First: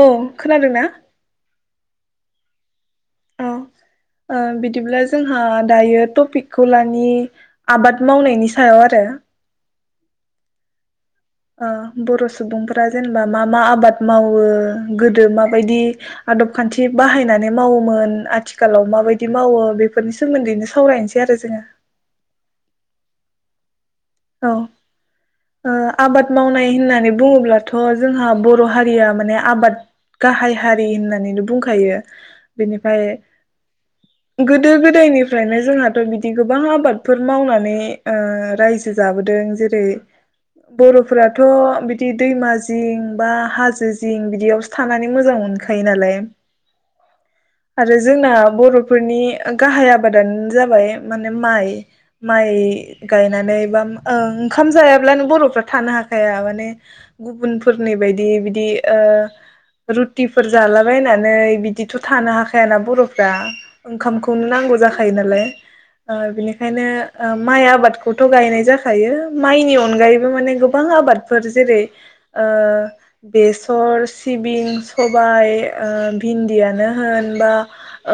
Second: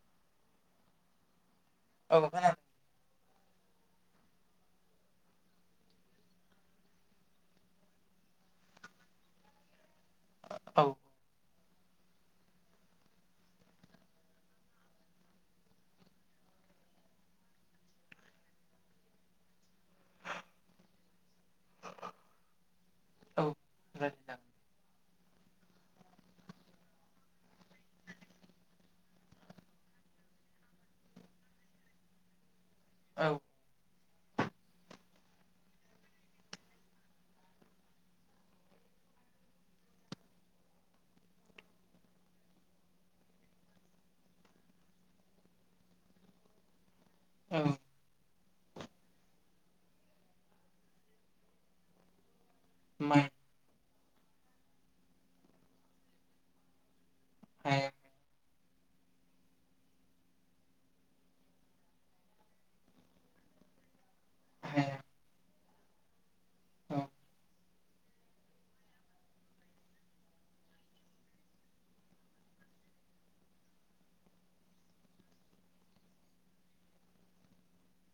औ खोनादोंना औ खोना औ औ बिदिब्ला जोंहा दायो टपिकखौ लानि आबाद मावनायनि सायाव आरो औ औ बर' सुबुंफोरा जेनेबा मा मा आबाद मावो गोदो माबायदि आदब खान्थि बाहायनानै मावोमोन आथिखालाव माबायदि मावो बेफोरनि सोमोन्दैनो सावरायनोसै आरो जोङो औ औ रायलायजागोन आबाद मावनाय होननानै बुङोब्लाथ' जोंहा बर' हारिया माने आबाद गाहाय हारि होननानैनो बुंखायो बेनिफ्राय गोदो गोदायनिफ्रायनो जोंहाथ' बिदि गोबां आबादफोर मावनानै ओ रायजो जाबोदों जेरै बर'फोराथ' बिदि दैमा जिं बा हाजो जिं बिदियावसो थानानै मोजां मोनखायो नालाय औ आरो जोंना बर फोरनि गाहाय आबादानो जाबाय माने माइ माइ माइ गायनानै बा ओं ओंखाम जायाब्लानो बर'फ्रा थानो हाखाया माने हाया गुबुनफोरनि बायदि बिदि ओ रुटिफोर जालाबायनानै बिदिथ' थानो हाखायाना बर'फ्रा ओंखाम नांगौ हाया जाखायो नालाय ओ बिनि बेनो औ माइ ओ आबाद खौथ' गायनाय जाखायो माइनि अनगायैबो माने गोबां आबादफोर जेरै ओ बेसर सिबिं सबाय ओ भिन्दियानो होन बा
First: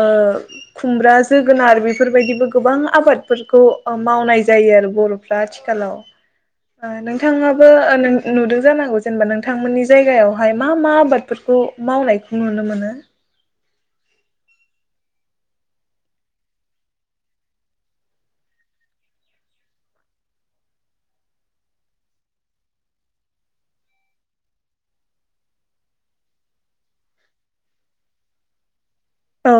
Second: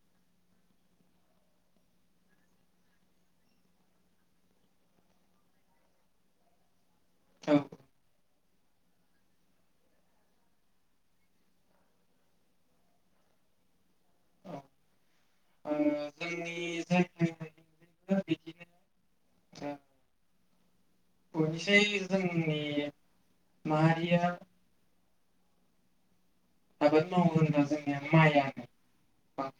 ओ खुमब्रा जोगोनार बेफोरबायदिबो गोबां आबादफोरखौ मावनाय जायो आरो बर'फ्रा आथिखालाव औ नोंथाङाबो नुदों जानांगौ जेनेबा नोंथांमोननि जायगायावहाय मा मा आबादफोरखौ मावनायखौ नुनो मोनो औ ओ जोंनि जाय बिदिनो [unintelligible] जोंनि माहारिया ओरो मावो होनबा जोंनि माइ आबाद औ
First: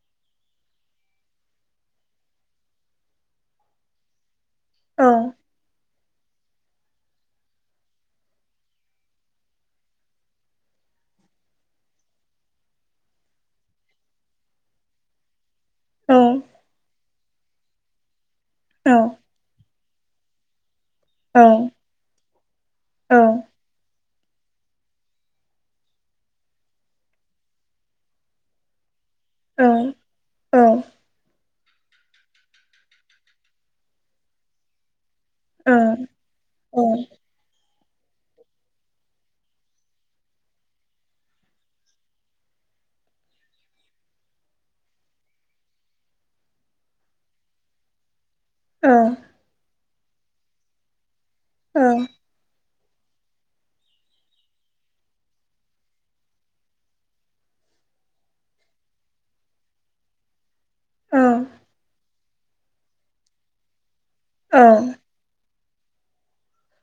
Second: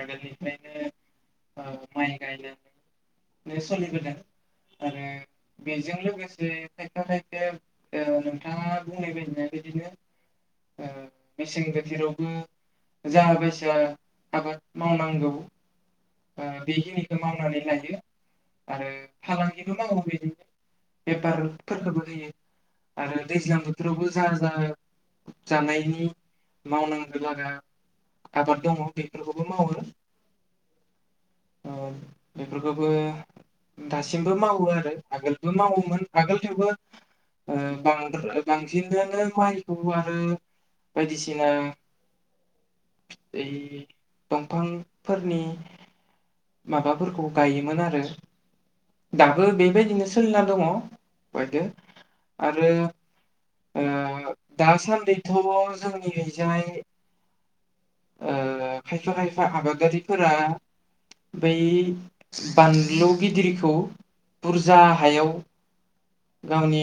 आगोलनिफ्रायनो माइ गायनानै सोलिबोदों आरो बे औ बेजों लोगोसे खायफा खायफाया नोंथाङा बुंनाय बायदिनो मेसें बोथोरावबो जा बायसा आबाद मावनांगौ औ ओ बेखिनिखौ मावनानैलाय [unintelligible] आरो फालांगिखौ मावो [unintelligible] औ बेफारफोरखौबो होयो आरो औ दैज्लां बोथोरावबो जा जा जानायनि मावनांगौ लागा आबाद दङ बे औ औ। ओ बेफोरखौबो दासिमबो मावो आरो आगोलबो औ मावोमोन आगोलनियावबो ओ [unintelligible] बांसिनदोनो माइखौबो आरो बायदिसिना ओइ दंफांफोरनि माबाफोरखौ गायोमोन आरो। औ दाबो बेबायदिनो सोलिना दङ बायदो आरो ओ दासान्दिथ' जोंनिहैैजानाय खायफा खायफा आबादारिफोरा औ बै बानलु गिदिर खौ औ बुरजा हायाव गावनि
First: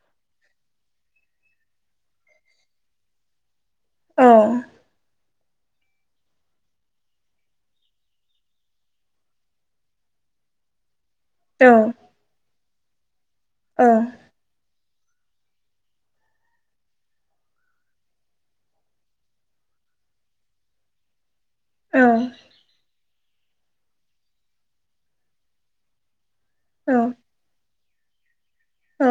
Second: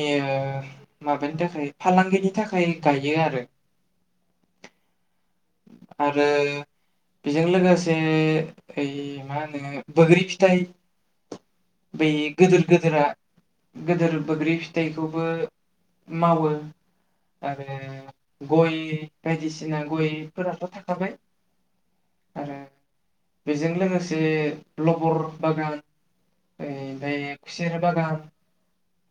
माबानि थाखाय फालांगिनि थाखाय गायो आरो औ। आरो बेजों लोगोसे ओइ मा होनो बैग्रि फिथाइ औ बै गोदोर गोदोरा गोदोर बैग्रि फिथाइ बेखौबो मावो आरो गय बायदिसिना गय फोरथ' थाखाबाय औ आरो बेजों लोगोसे लबर बागान औ ओमफ्राय खुसेर बागान औ।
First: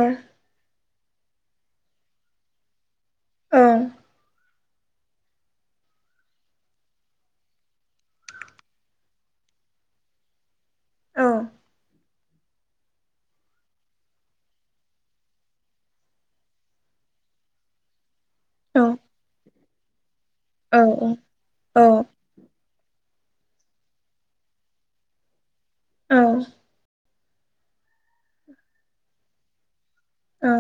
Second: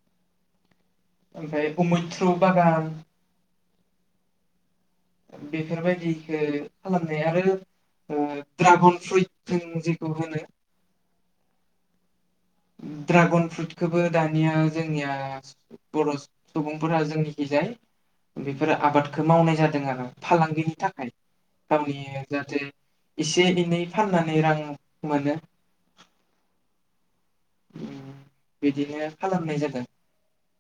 ओमफ्राय अ मैथ्रु बागान औ बेफोरबायदिखौ खालामनाय आरो ओ ड्रागन फ्रुइट जों जेखौ होनो औ। ड्रागन फ्रुटखौबो दानिया जोंनिया बर' सुबुंफोरा जोंनिखिजाय औ बेफोरो आबादखौ मावनाय जादों आरो फालांगिनि थाखाय। औ गावनि औ जाहाथे एसे एनै फाननानै रां मोनो औ। बिदिनो खालामनाय जादों। औ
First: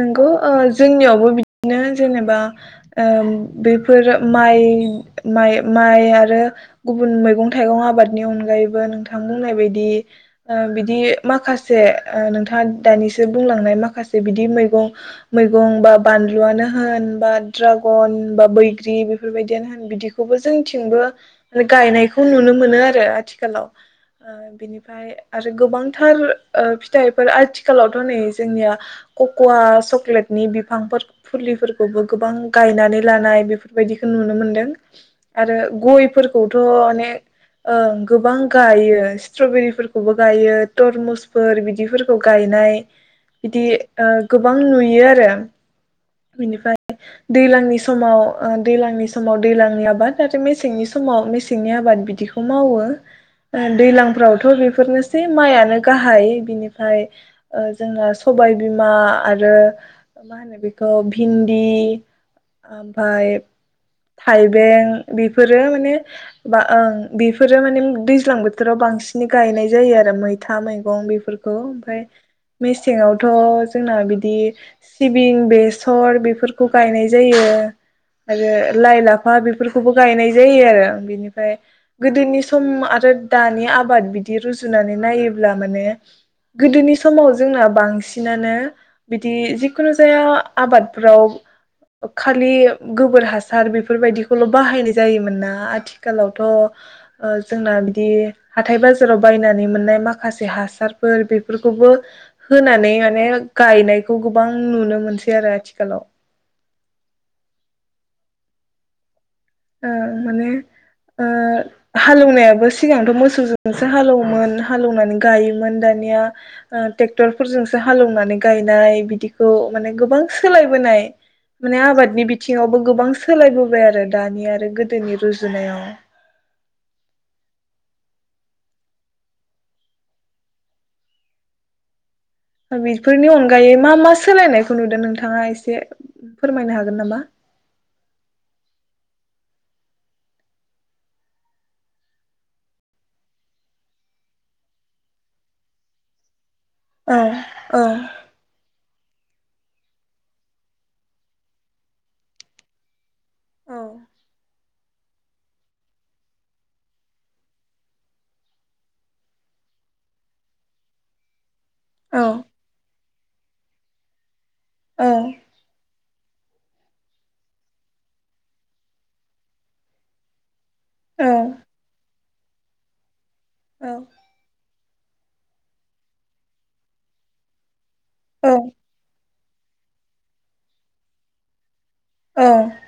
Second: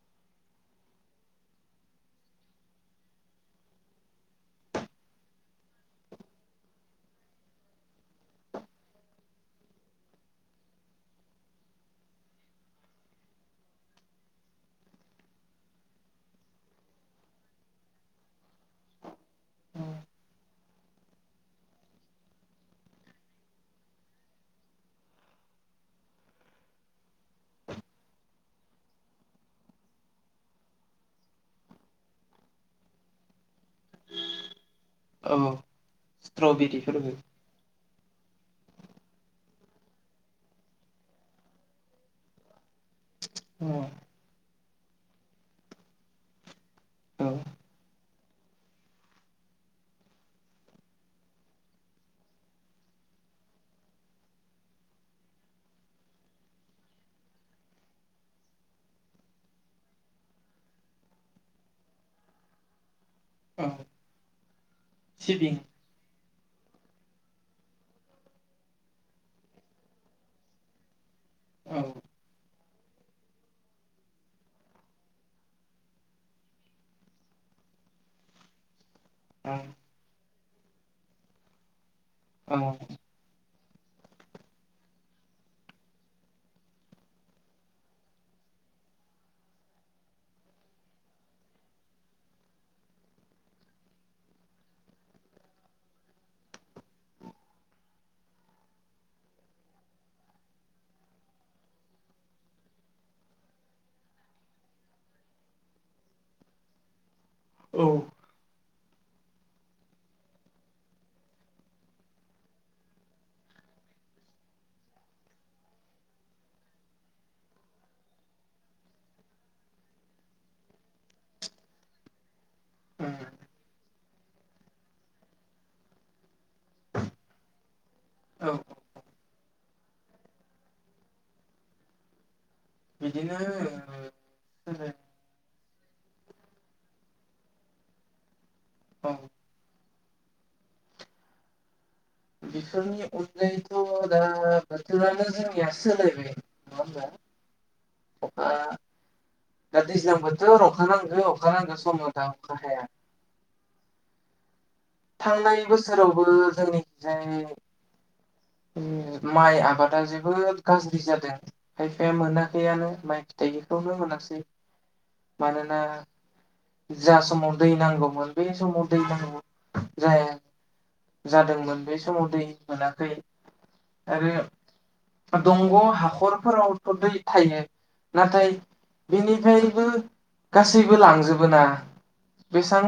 नंगौ ओ जोंनियावबो बिदिनो जेनोबा ओ बेफोर माइ माइ माइ आरो गुबुन मैगं थाइगं आबादनि अनगायैबो नोंथां बुंनाय बायदि ओ बिदि माखासे ओ नोंथाङा दानिसो बुंलांनाय माखासे बिदि मैगं मैगं बा बानलुयानो होन बा ड्रागन बा बैग्रि बेफोरबायदियानो होन बिदिखौबो जोंनिथिंबो ओ गायनायखौ नुनो मोनो आरो आथिखालाव ओ बिनिफ्राय आरो गोबांथार ओ फिथाइफोर आथिखालाव थ' नै जोंनिया कक'व चक्लेटनि बिफांफोर फुलिफोरखौबो गोबां गायनानै लानाय बेफोरबायदिखौ नुनो मोनदों। औ आरो गयफोरखौथ' स्ट्रबेरिफोरबो अनेे ओं गोबां गायो स्ट्रबेरिफोरखौबो गायो तरमुसफोर बिदिफोरखौ गायनाय बिदि औ ओ गोब गोबां नुयो आरो बिनिफ्राय दैलांनि समाव दैलांनि समाव दैलांनि आबाद आरो मेसेंनि समाव मेसेंनि आबाद बिदिखौ मावो दैलांफ्रावथ' बेफोरनोसै माइयानो गाहाय बिनिफ्राय ओ जोंना सबायबिमा आरो मा होनो बेखौ भिन्दि ओमफ फाय औ थाइबें सिबिं बेफोरो माने बा ओं बेफोरो माने दैज्लां बोथोराव बांसिनै गायनाय जायो आरो मैथा मैगं बेफोरखौ औ ओमफ्राय मेसेंआवथ' जोंना बिदि सिबिं बेसर बेफोरखौ गायनाय जायो आरो लाइ लाफ फा औ बेफोरखौबो गायनाय जायो आरो बिनिफ्राय गोदोनि औ सम आरो दान नि आबाद बिदि रुजुनानै नायोब्ला माने गोदोनिस समाव जोंना बांसिनानो बिदि जिखुनु जाया आबादफ्राव खालि गोबोर हासार बेफोरबायदिखौल' बाहायनाय जायोमोन ना आथिखालावथ' ओ जोंना बिदि हाथाय बाजाराव बायनानै मोननाय माखासे हासारफोर बेफोरखौ खौबो होनानै माने गायनायखौ गोबां नुनो मोनसै आरो आथिखालाव। औ। ओ माने ओं हालेवनायाबो सिगांथ' मोसौजोंसो हालेवोमोन हालेवनानै गायोमोन दानिया ओ टेक्टरफोरजोंसो हालेवनानै गायनाय बिदिखौ माने गोबां सोलायबोनाय माने आबादनि बि बिथिङावबो गोबां सोलायबोबाय आरो। दानि आरो गोदोनि रुजुनायाव औ। बेफोरनि बिदिनो अनगायै मा मा सोलायनायखौ नुदों नोंथाङा एसे फोरमायनो हागोन नामा? औ बेफोरनि अनगायैथ' दा बोथोरानो जोंनिया सोलायबाय। होमबा औ औ। अखा दा दैज्लां बोथोर अखा नांगौ अखा नांगो समाव दा अखा हाया। औ थांनाय बोसोरावबो जोंनिखिजायु उम माइ आबादा जोबोद गाज्रि जादो‌। खायफाया मोनाखैआनो माइ दैखौनो मोनासै। औ मानोना जा समाव दै नांगौमोन बे समाव दै नांगौ जाया। औ जादोंमोन बे समाव दै मोनाखै। आरो दंग' हाखरफोरावथ' दै थायो। नाथाय औ बिनिफ्राय गासैबो लांजोबो ना। बेसां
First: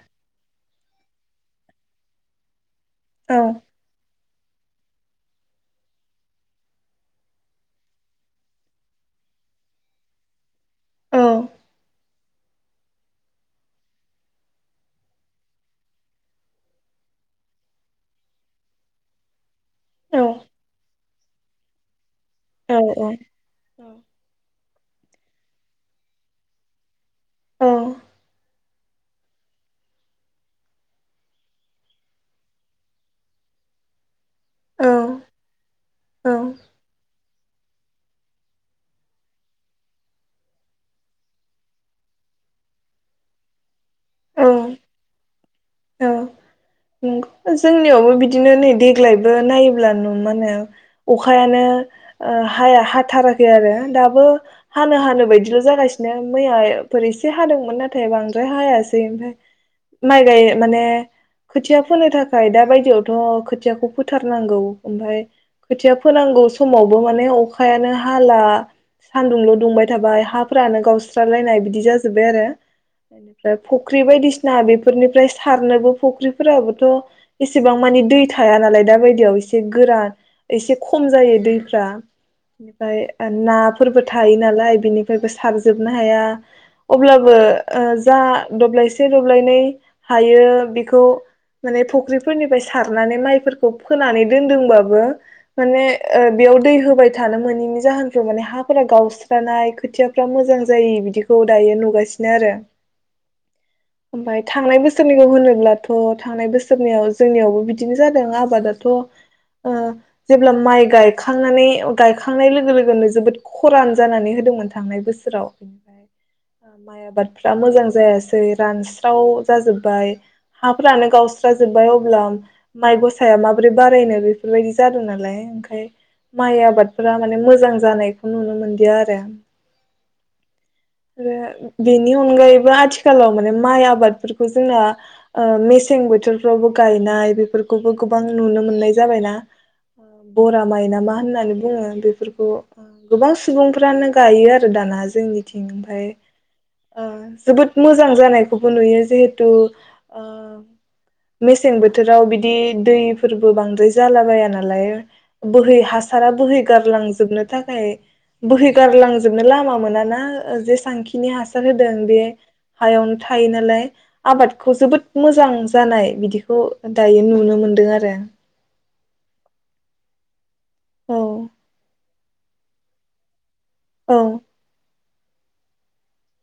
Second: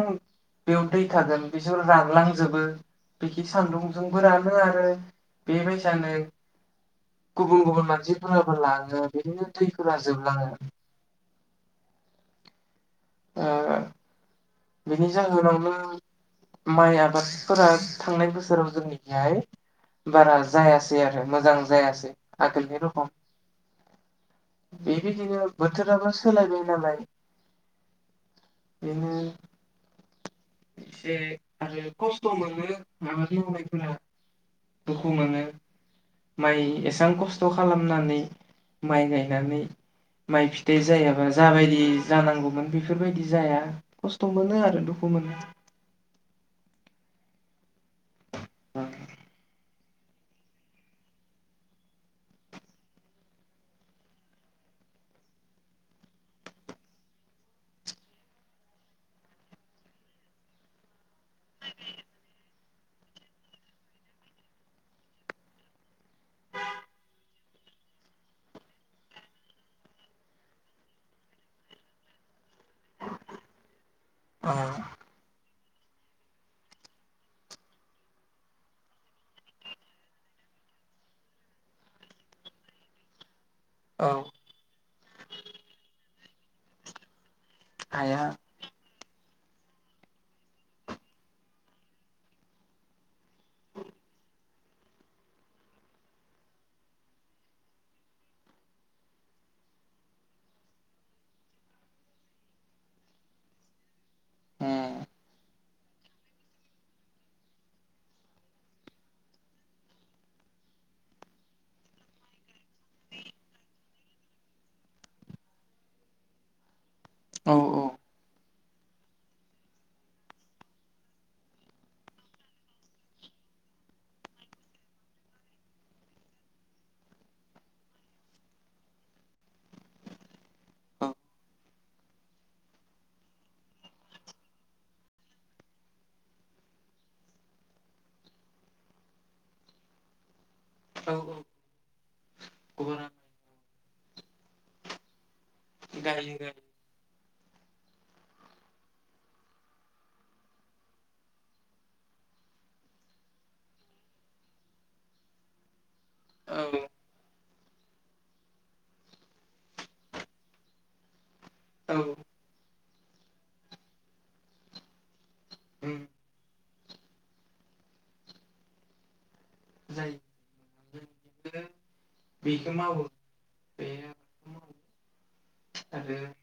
बेव दै थागोन बिसोर रानलांजोबो। औ बेखि सान्दुंजों फोर रानो आरो बेबायसानो गुबुन गुबुन मानसिफोराबो लाङो बिदिनो दैफोरा जोबलाङो। औ। ओ बेनि जाहोनावनो माइ आबादफोरा थांनाय बोसोराव जोंनिखिहाय बारा जाया सै आरो मोजां जायासै। आगोलनि औ रखम औ। बेबायदिनो बोथोराबो सोलायबाय नालाय। औ। बिनि एसे आरो खस्थ' मोनो आबाद मावनायफोरा। दुखु मोनो औ माइ एसां खस थ' खालामनानै माइ गायनानै माइ फिथाइ जायाबा जाबायदि जानांगौमोन बेफोरबायदि जाया। खस्थ' औ मोनो आरो दुखु मोनो। औ [inaudible] जोंनियावबो बिदिनो नै देग्लायबो नायो अब्ला नु मानो अखायानो हाया हाथाराखै आरो दाबो हानो हानो बायदिल' जागासिनो मैयाफोर एसे हादोंमोन नाथाय बांद्राय हाया ओमफ्राय माइ गाय माने खोथिया फोनो थाखाय दा बायदियावथ' खोथियाखौ फोथारनांगौ ओमफाय खोथिया फोनांगौ समावबो माने अखायानो हाला सानदुंल' दुंबाय थाबाय हाफोरानो गावस्रालायनाय बिदि जाजोबबाय आरो। बेनिफ्राय फुख्रि बायदिसिना ओ बेफोरनिफ्राय सारनोबो फुख्रिफोराबोथ' एसेबां मानि दै थाया नालाय दा बायदियाव एसे गोरा एसे खम जायो दैफ्रा निफ्राय ना फोरबो औ थायो नालाय। बिनिफ्रायबो सारजोबनो हाया अब्लाबो ओ जा हाया दबलायसे दबलायनै हायो बेखौ माने फुख्रिफोरनिफ्राय सारनानै माइफोरखौ फोनानै दोनदोंबाबो माने बेयाव दै होबाय थानो मोनैनि जाहोनखौ माने हाफोरा गावस्रानाय खोथियाफ्रा मोजां जायि बिदिखौ दायो नुगासिनो आरो। ओमफ्राय औ थांनाय बोसोरनिखौ होनोब्लाथ' थांनाय बोसोरनियाव जोंनियावबो बिदिनो जादों आबादाथ' ओ जेब्ला माइ गायखांनानै गायखांनाय लोगो लोगोनो जोबोद खरान जानानै होदोंमोन थांनाय बोसोराव। माइ आबादफ्रा औ मोजां जायासै रानस्राव जाजोब्बाय हाफ्रानो गावस्राजोबबाय अब्ला माइ गसाया माबोरै बारायनो बेफोरबायदि जादों नालाय ओंखाय माइ आबादफोरा माने मोजां जानायखौ नुनो मोनदिया आरो। औ आरो बेनि अनगायैबो आथिखालाव माने माइ आबादफोरखौ जोंना ओ मेसें बोथोरफ्रावबो गायनाय बेफोरखौबो गोबां नुनो मोननाय जाबायना। बर माइ ना मा औ होननानै बुङो बे गुबुना गोबां सुबुंफ्रानो गायो आरो दाना जोंनि उम उमफाइ गायो गायो ओ जोबोद मोजां जानायखौबो नुयो जिहेथु ओ मेसें बोथोराव बिदि दैफोरबो बांद्राय जाला बाया नालाय बोहै हा सारा बोहै औ गारलांजोबनो थाखाय बोहैगारलांजोबनो लामा मोनाना जेसांखिनि हास सार होदों औ बे हायावनो थायो नालाय आबादखौ जोबोद मोजां जानाय बिदिखौ दायो नुनो मोनदों आरो जायो औ बिखौ मावो औ [unintelligible]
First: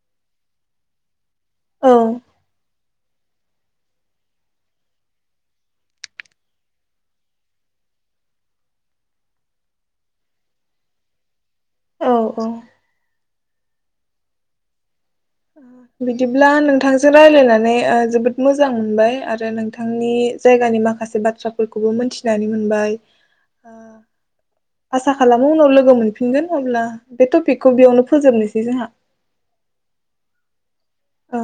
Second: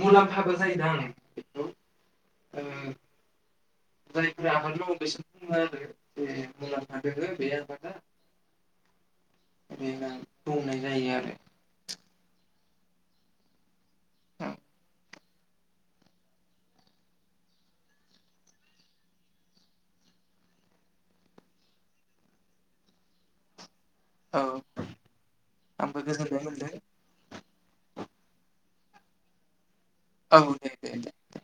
मुलामफाबो जायो औ उम जायफोरा [unintelligible] बुंबाय जायो आरो औ औ बिदिब्ला नोंथांजों ओ राय्लायनानै जोबोद मोजां मोनबाय आरो नोंथांनि जायगानि माखासे बाथ्राफोरखौबो मोनथिनानै मोनबाय औ आसा खालामो उनाव लोगो आंबो गोजोननाय मोनफिनगोन मोनदों अब्ला बे टपिकखौ बेयावनो फोजोबनोसै जोंहा औ दे दे दे औ